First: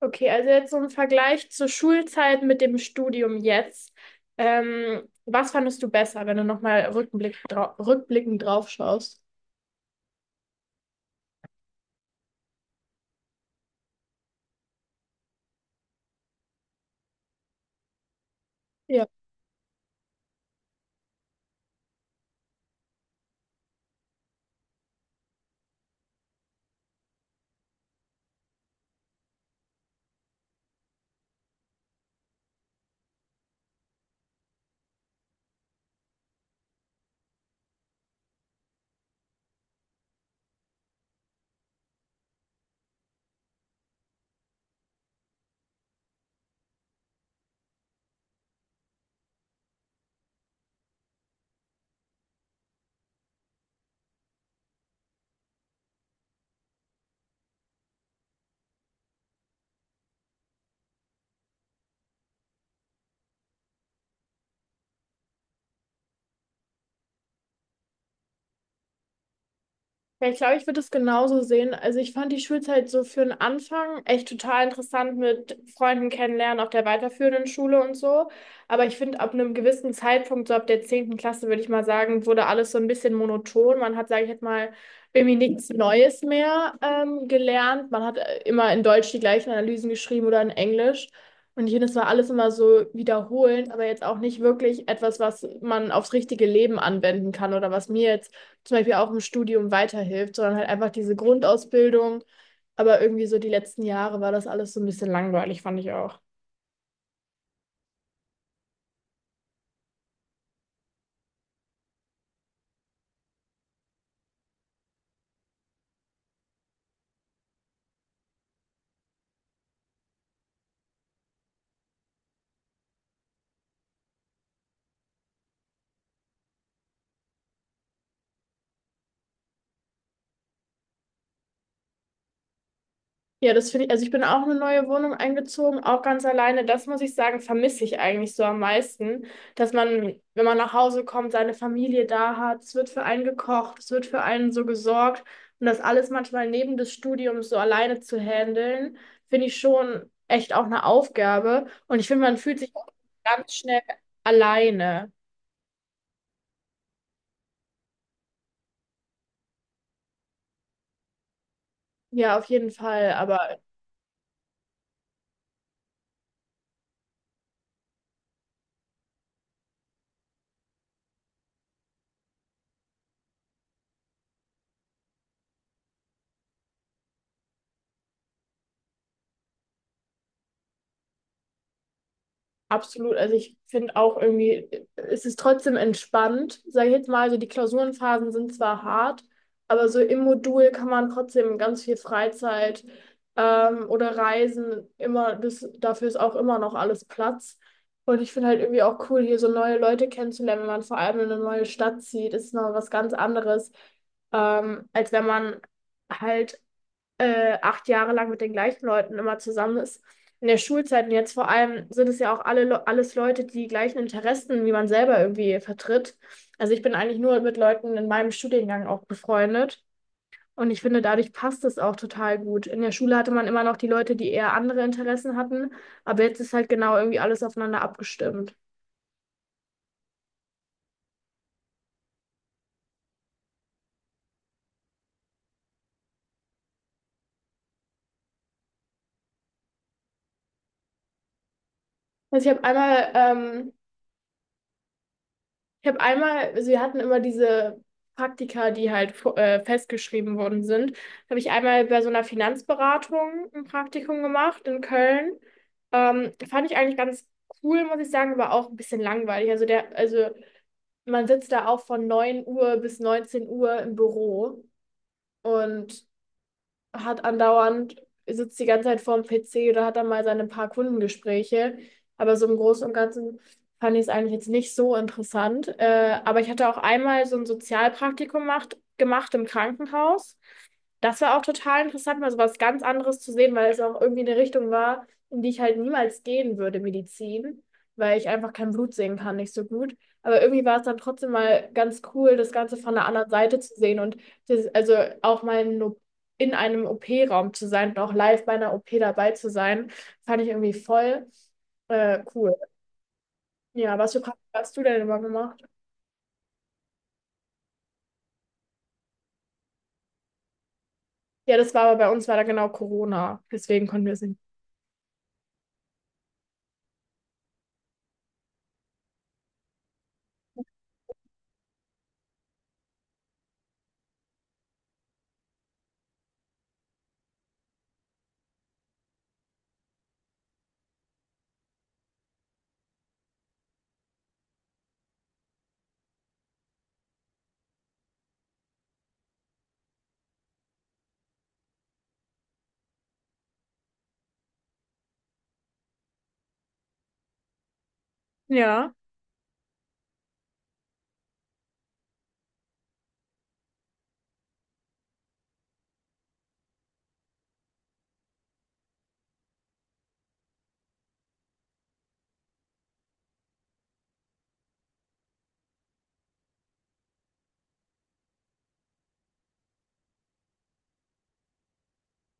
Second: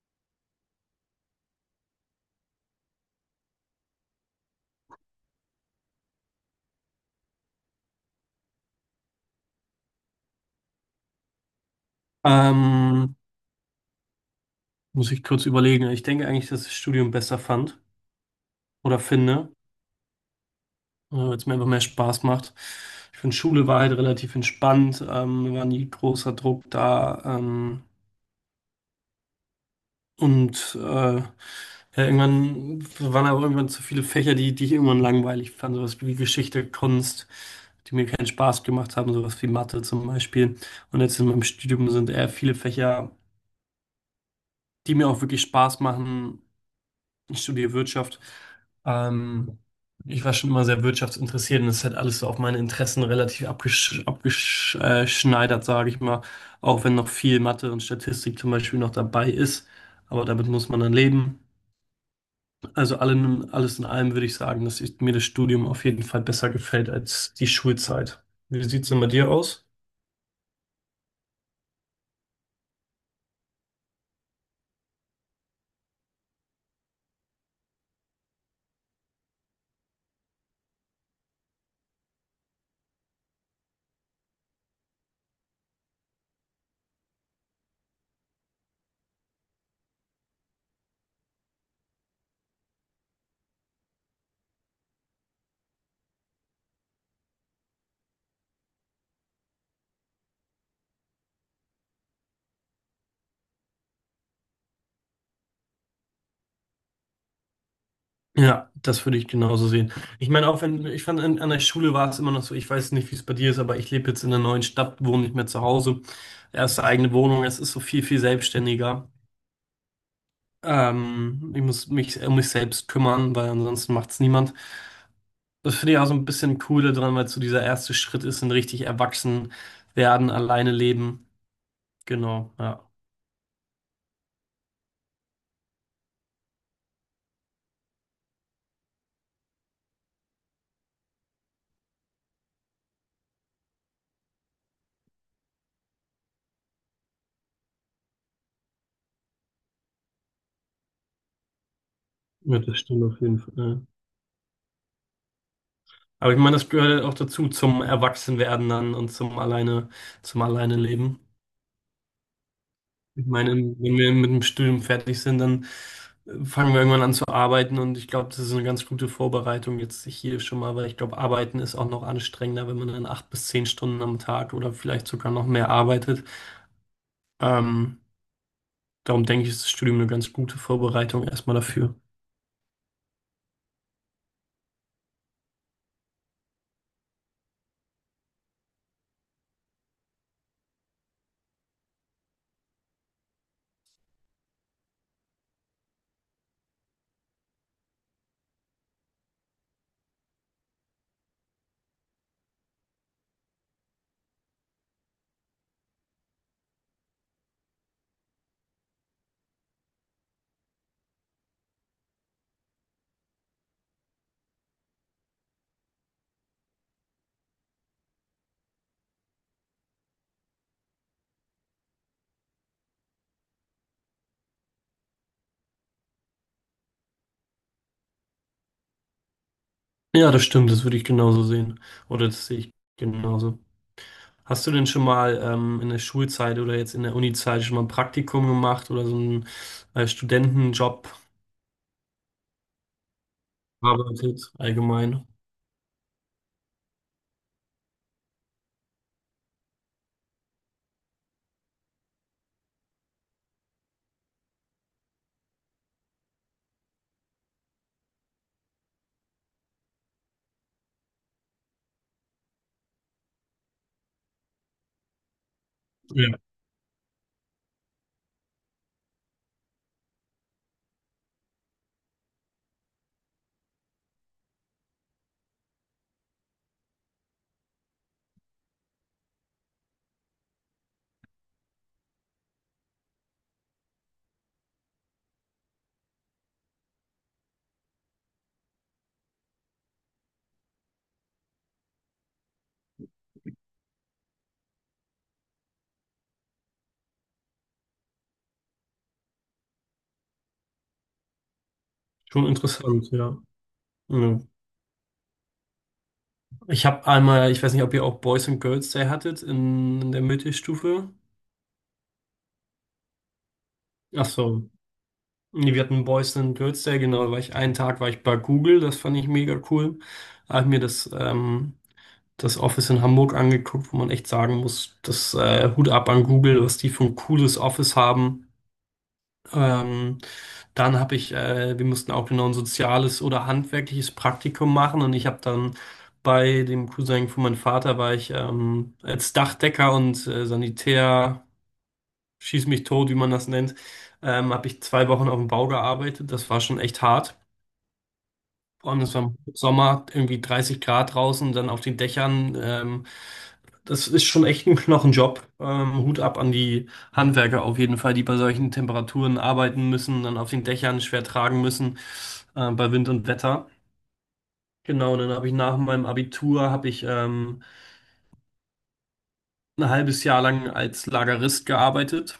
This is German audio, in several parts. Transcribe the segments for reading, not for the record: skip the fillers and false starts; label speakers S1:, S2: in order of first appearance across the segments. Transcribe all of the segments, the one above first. S1: Okay, also jetzt so im Vergleich zur Schulzeit mit dem Studium jetzt. Was fandest du besser, wenn du nochmal rückblickend drauf schaust?
S2: Ähm, muss ich kurz überlegen. Ich denke eigentlich, dass ich das Studium besser fand oder
S1: Ja.
S2: finde, weil es mir einfach mehr Spaß macht. Ich finde, Schule war halt relativ entspannt, mir war nie großer Druck da. Ja, irgendwann waren aber irgendwann zu viele Fächer, die ich irgendwann langweilig fand. Sowas wie Geschichte, Kunst, die mir keinen Spaß gemacht haben, sowas wie Mathe zum Beispiel. Und jetzt in meinem Studium sind eher viele Fächer, die mir auch wirklich Spaß machen. Ich studiere Wirtschaft. Ähm, ich war schon immer sehr wirtschaftsinteressiert, und das ist halt alles so auf meine Interessen relativ abgeschneidert, sage ich mal. Auch wenn noch viel Mathe und Statistik zum Beispiel noch dabei ist. Aber damit muss man dann leben. Alles in allem würde ich sagen, dass mir das Studium auf jeden Fall besser gefällt als die Schulzeit. Wie sieht es denn bei dir aus?
S1: Ja, ich glaube, ich würde es genauso sehen. Also ich fand die Schulzeit so für den Anfang echt total interessant mit Freunden kennenlernen auf der weiterführenden Schule und so. Aber ich finde, ab einem gewissen Zeitpunkt, so ab der 10. Klasse, würde ich mal sagen, wurde alles so ein bisschen monoton. Man hat, sage ich jetzt mal, irgendwie nichts Neues mehr gelernt. Man hat immer in Deutsch die gleichen Analysen geschrieben oder in Englisch. Und ich finde, es war alles immer so wiederholend, aber jetzt auch nicht wirklich etwas, was man aufs richtige Leben anwenden kann oder was mir jetzt zum Beispiel auch im Studium weiterhilft, sondern halt einfach diese Grundausbildung. Aber irgendwie so die letzten Jahre war das alles so ein bisschen langweilig, fand ich auch.
S2: Ja, das würde ich genauso sehen. Ich meine, auch wenn, ich fand, an der Schule war es immer noch so, ich weiß nicht, wie es bei dir ist, aber ich lebe jetzt in einer neuen Stadt, wohne nicht mehr zu Hause. Erste eigene Wohnung, es ist so viel selbstständiger. Ich muss mich um mich selbst kümmern, weil ansonsten macht es niemand. Das finde ich auch so ein bisschen cool daran, weil so dieser erste Schritt ist, ein richtig erwachsen werden, alleine leben. Genau, ja.
S1: Ja, das finde ich, also ich bin auch in eine neue Wohnung eingezogen, auch ganz alleine. Das muss ich sagen, vermisse ich eigentlich so am meisten, dass man, wenn man nach Hause kommt, seine Familie da hat, es wird für einen gekocht, es wird für einen so gesorgt und das alles manchmal neben des Studiums so alleine zu handeln, finde ich schon echt auch eine Aufgabe und ich finde, man fühlt
S2: Ja,
S1: sich
S2: das
S1: auch
S2: stimmt auf jeden
S1: ganz schnell
S2: Fall.
S1: alleine.
S2: Aber ich meine, das gehört halt auch dazu, zum Erwachsenwerden dann und zum alleine leben.
S1: Ja, auf jeden Fall,
S2: Ich meine,
S1: aber
S2: wenn wir mit dem Studium fertig sind, dann fangen wir irgendwann an zu arbeiten, und ich glaube, das ist eine ganz gute Vorbereitung jetzt hier schon mal, weil ich glaube, arbeiten ist auch noch anstrengender, wenn man dann acht bis zehn Stunden am Tag oder vielleicht sogar noch mehr arbeitet. Ähm, darum denke ich, ist das Studium eine ganz gute Vorbereitung erstmal dafür.
S1: absolut. Also ich finde auch irgendwie, es ist trotzdem entspannt, sage ich jetzt mal. Also die Klausurenphasen sind zwar hart, aber so im Modul kann man trotzdem ganz viel Freizeit oder Reisen immer, das, dafür ist auch immer noch alles Platz. Und ich finde halt irgendwie auch cool, hier so neue Leute kennenzulernen, wenn man vor allem in eine neue Stadt zieht, ist noch was ganz anderes, als wenn man halt acht Jahre lang mit den gleichen Leuten immer zusammen ist. In der Schulzeit und jetzt vor allem sind es ja auch alles Leute, die die gleichen Interessen wie man selber irgendwie vertritt. Also ich bin eigentlich nur mit Leuten in meinem Studiengang auch befreundet. Und ich finde, dadurch passt es auch total gut. In der Schule hatte man immer noch die Leute, die eher andere Interessen hatten, aber jetzt ist halt genau irgendwie alles aufeinander abgestimmt.
S2: Ja, das stimmt, das würde ich genauso sehen. Oder das sehe ich genauso. Hast du denn schon mal in der Schulzeit oder jetzt in der Unizeit schon mal ein Praktikum gemacht oder so einen Studentenjob
S1: Also ich habe einmal ähm,
S2: gearbeitet allgemein?
S1: Ich habe einmal, also wir hatten immer diese Praktika, die halt festgeschrieben worden sind. Habe ich einmal bei so einer Finanzberatung ein Praktikum gemacht in Köln. Fand ich eigentlich ganz cool, muss ich sagen, aber auch ein bisschen langweilig. Also man sitzt da auch von 9 Uhr bis 19 Uhr im Büro und hat andauernd, sitzt die ganze Zeit vorm PC oder hat dann mal seine paar Kundengespräche. Aber so im Großen und Ganzen fand ich es eigentlich jetzt nicht so interessant. Aber ich hatte auch einmal so ein Sozialpraktikum gemacht im Krankenhaus. Das war auch total interessant, mal so was ganz anderes zu sehen, weil es auch irgendwie eine Richtung war, in die ich halt niemals gehen würde, Medizin, weil ich einfach kein Blut sehen kann, nicht so gut. Aber irgendwie war es dann trotzdem mal ganz cool, das Ganze von der anderen Seite zu sehen und also auch mal in einem OP-Raum zu sein und auch live bei einer OP dabei zu sein, fand ich irgendwie voll
S2: Schon
S1: cool.
S2: interessant, ja.
S1: Ja, was für
S2: Ja.
S1: Praktika hast du denn immer gemacht?
S2: Ich habe einmal, ich weiß nicht, ob ihr auch Boys and Girls Day hattet in der Mittelstufe.
S1: Ja, das war aber bei uns war da genau Corona, deswegen konnten wir es
S2: Ach
S1: nicht.
S2: so. Nee, wir hatten Boys and Girls Day, genau, da war ich einen Tag war ich bei Google, das fand ich mega cool. Da habe ich mir das Office in Hamburg angeguckt, wo man echt sagen muss, das Hut ab an Google, was die für ein cooles Office haben. Ähm, wir mussten auch genau ein soziales oder handwerkliches Praktikum machen, und ich habe dann bei dem Cousin von meinem Vater war ich als Dachdecker und Sanitär, schieß mich tot, wie man das nennt, habe ich zwei Wochen auf dem Bau gearbeitet. Das war schon echt hart, vor
S1: Ja,
S2: allem es war im Sommer irgendwie 30 Grad draußen, dann auf den Dächern. Das ist schon echt ein Knochenjob. Hut ab an die Handwerker auf jeden Fall, die bei solchen Temperaturen arbeiten müssen, dann auf den Dächern schwer tragen müssen, bei Wind und Wetter. Genau, dann habe ich nach meinem Abitur habe ich ein halbes Jahr lang als Lagerist gearbeitet,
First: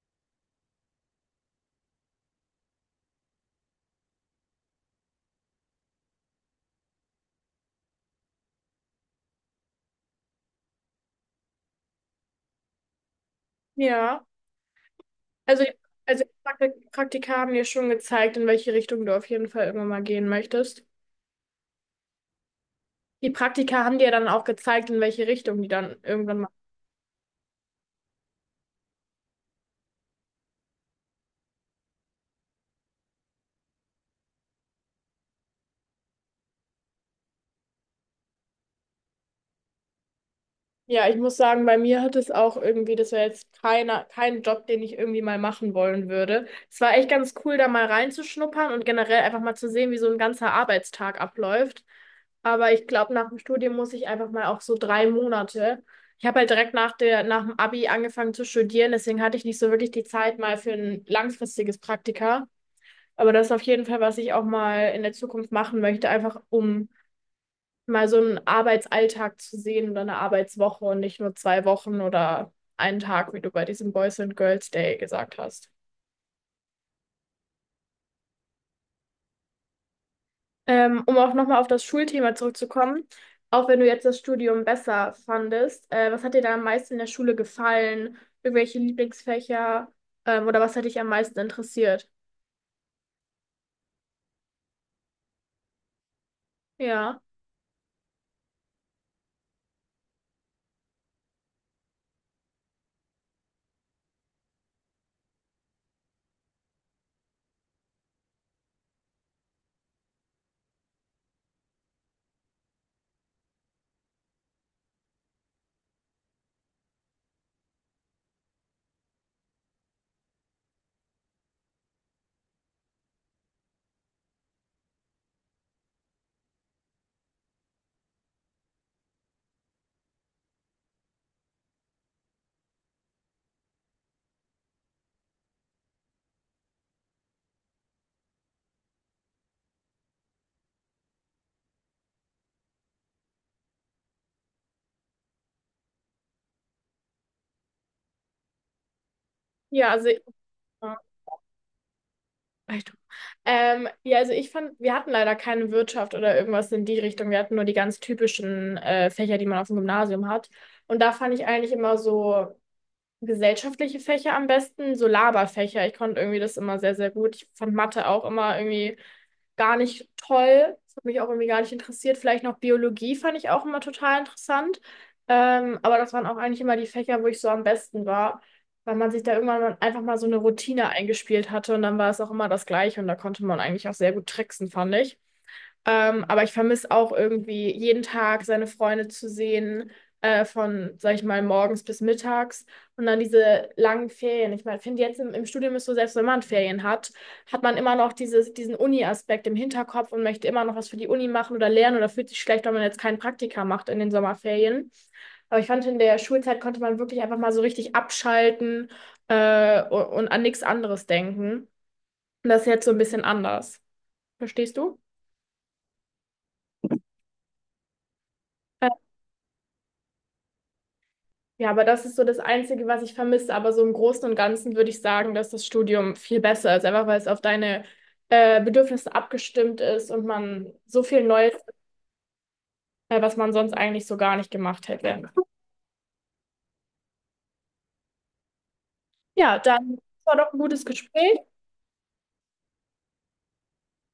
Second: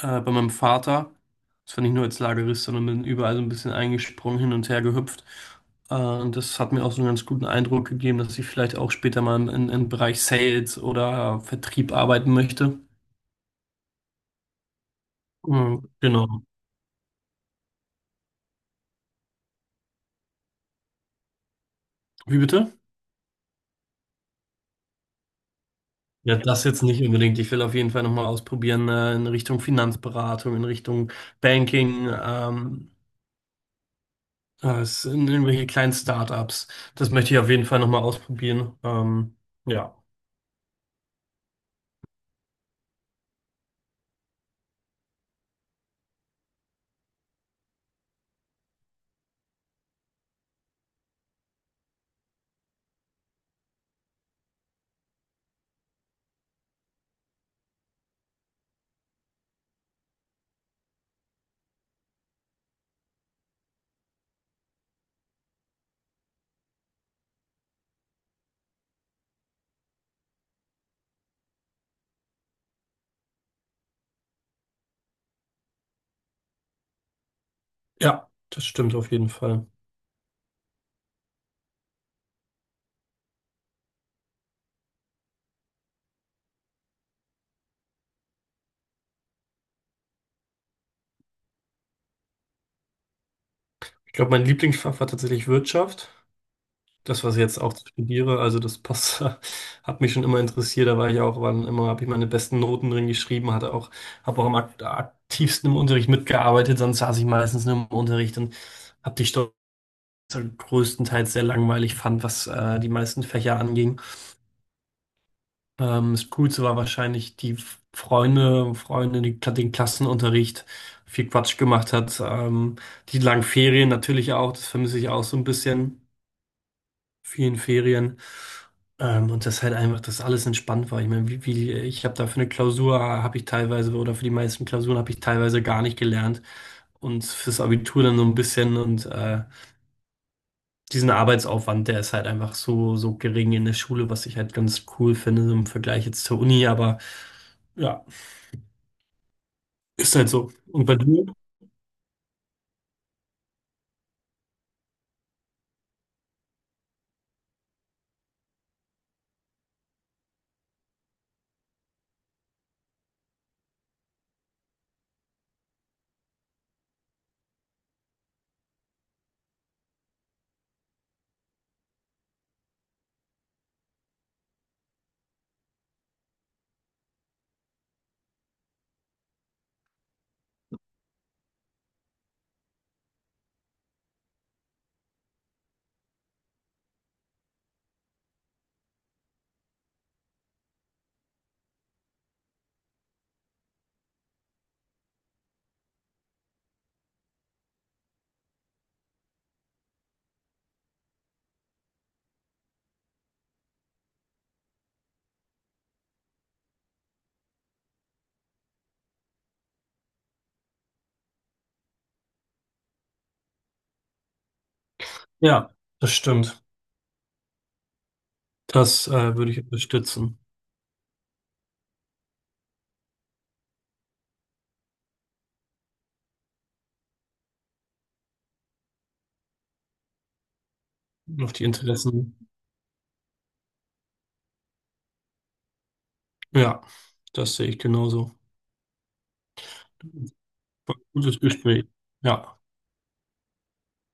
S2: bei meinem Vater. Das war nicht nur als Lagerist, sondern bin überall so ein bisschen eingesprungen, hin und her gehüpft. Und das hat mir auch so einen ganz guten Eindruck gegeben, dass ich vielleicht auch später mal im Bereich Sales oder Vertrieb arbeiten möchte.
S1: ja. Also,
S2: Mhm,
S1: also
S2: genau.
S1: die Praktika haben dir schon gezeigt, in welche Richtung du auf jeden Fall immer mal gehen möchtest.
S2: Wie bitte?
S1: Die Praktika haben dir dann auch gezeigt, in welche Richtung die dann
S2: Ja,
S1: irgendwann mal
S2: das jetzt nicht unbedingt. Ich will auf jeden Fall nochmal ausprobieren, in Richtung Finanzberatung, in Richtung Banking, in irgendwelche kleinen Startups. Das möchte ich auf jeden Fall nochmal ausprobieren. Ja,
S1: Ja, ich muss sagen, bei mir hat es auch irgendwie, das war jetzt kein Job, den ich irgendwie mal machen wollen würde. Es war echt ganz cool, da mal reinzuschnuppern und generell einfach mal zu sehen, wie so ein ganzer Arbeitstag abläuft. Aber ich glaube, nach dem Studium muss ich einfach mal auch so 3 Monate. Ich habe halt direkt nach dem Abi angefangen zu studieren, deswegen hatte ich nicht so wirklich die Zeit mal für ein langfristiges Praktika. Aber das ist auf jeden Fall, was ich auch mal in der Zukunft machen möchte, einfach um mal so einen Arbeitsalltag zu sehen oder eine Arbeitswoche und nicht nur 2 Wochen oder einen Tag, wie du bei diesem Boys and Girls Day gesagt hast.
S2: ja, das stimmt auf jeden Fall.
S1: Um auch nochmal auf das Schulthema zurückzukommen, auch wenn du jetzt das Studium besser fandest, was hat dir da am meisten in der Schule gefallen? Irgendwelche Lieblingsfächer, oder was hat dich am meisten interessiert?
S2: Ich glaube, mein Lieblingsfach war tatsächlich Wirtschaft.
S1: Ja,
S2: Das, was ich jetzt auch studiere, also das passt, hat mich schon immer interessiert. Da war ich auch, wann immer habe ich meine besten Noten drin geschrieben, habe auch am aktivsten im Unterricht mitgearbeitet. Sonst saß ich meistens nur im Unterricht und habe die Stoff größtenteils sehr langweilig fand, was die meisten Fächer anging. Das Coolste war wahrscheinlich die Freunde, die den Klassenunterricht viel Quatsch gemacht hat. Die langen Ferien natürlich auch, das vermisse ich auch so ein bisschen. Vielen Ferien. Und dass halt einfach das alles entspannt war. Ich meine, ich habe da für eine Klausur habe ich teilweise oder für die meisten Klausuren habe ich teilweise gar nicht gelernt, und fürs Abitur dann so ein bisschen, und diesen Arbeitsaufwand, der ist halt einfach so gering in der Schule, was ich halt ganz cool finde im Vergleich jetzt zur Uni, aber ja,
S1: ja, also.
S2: ist halt so. Und bei
S1: Ja.
S2: dir?
S1: Echt? Ja, also ich fand, wir hatten leider keine Wirtschaft oder irgendwas in die Richtung. Wir hatten nur die ganz typischen Fächer, die man auf dem Gymnasium hat. Und da fand ich eigentlich immer so gesellschaftliche Fächer am besten, so Laberfächer. Ich konnte irgendwie das immer sehr, sehr gut. Ich fand Mathe auch immer irgendwie gar nicht toll. Das hat mich auch irgendwie gar nicht interessiert. Vielleicht noch Biologie fand ich auch immer total interessant. Aber das waren auch eigentlich immer die Fächer, wo ich so am besten war, weil man sich da irgendwann einfach mal so eine Routine eingespielt hatte und dann war es auch immer das Gleiche und da konnte man eigentlich auch sehr gut tricksen, fand ich. Aber ich vermisse auch irgendwie jeden Tag seine Freunde zu sehen, von, sag ich mal, morgens bis mittags und dann diese langen Ferien. Ich meine, finde jetzt im Studium ist so, selbst wenn man Ferien hat, hat man immer noch diesen Uni-Aspekt im Hinterkopf und möchte immer noch was für die Uni machen oder lernen oder fühlt sich schlecht, wenn man jetzt keinen Praktika macht in den Sommerferien. Aber ich fand, in der Schulzeit konnte man wirklich einfach mal so richtig abschalten, und an nichts anderes denken. Und das ist jetzt so ein bisschen anders. Verstehst du?
S2: Ja, das stimmt. Das würde ich unterstützen.
S1: Ja, aber das ist so das Einzige, was ich vermisse. Aber so im Großen und Ganzen würde ich sagen, dass das Studium viel besser ist, einfach weil es auf deine Bedürfnisse abgestimmt ist und man so viel
S2: Auf
S1: Neues,
S2: die Interessen.
S1: was man sonst eigentlich so gar nicht gemacht hätte.
S2: Ja, das sehe ich genauso.
S1: Ja, dann war doch ein gutes Gespräch.
S2: Gutes Gespräch. Ja.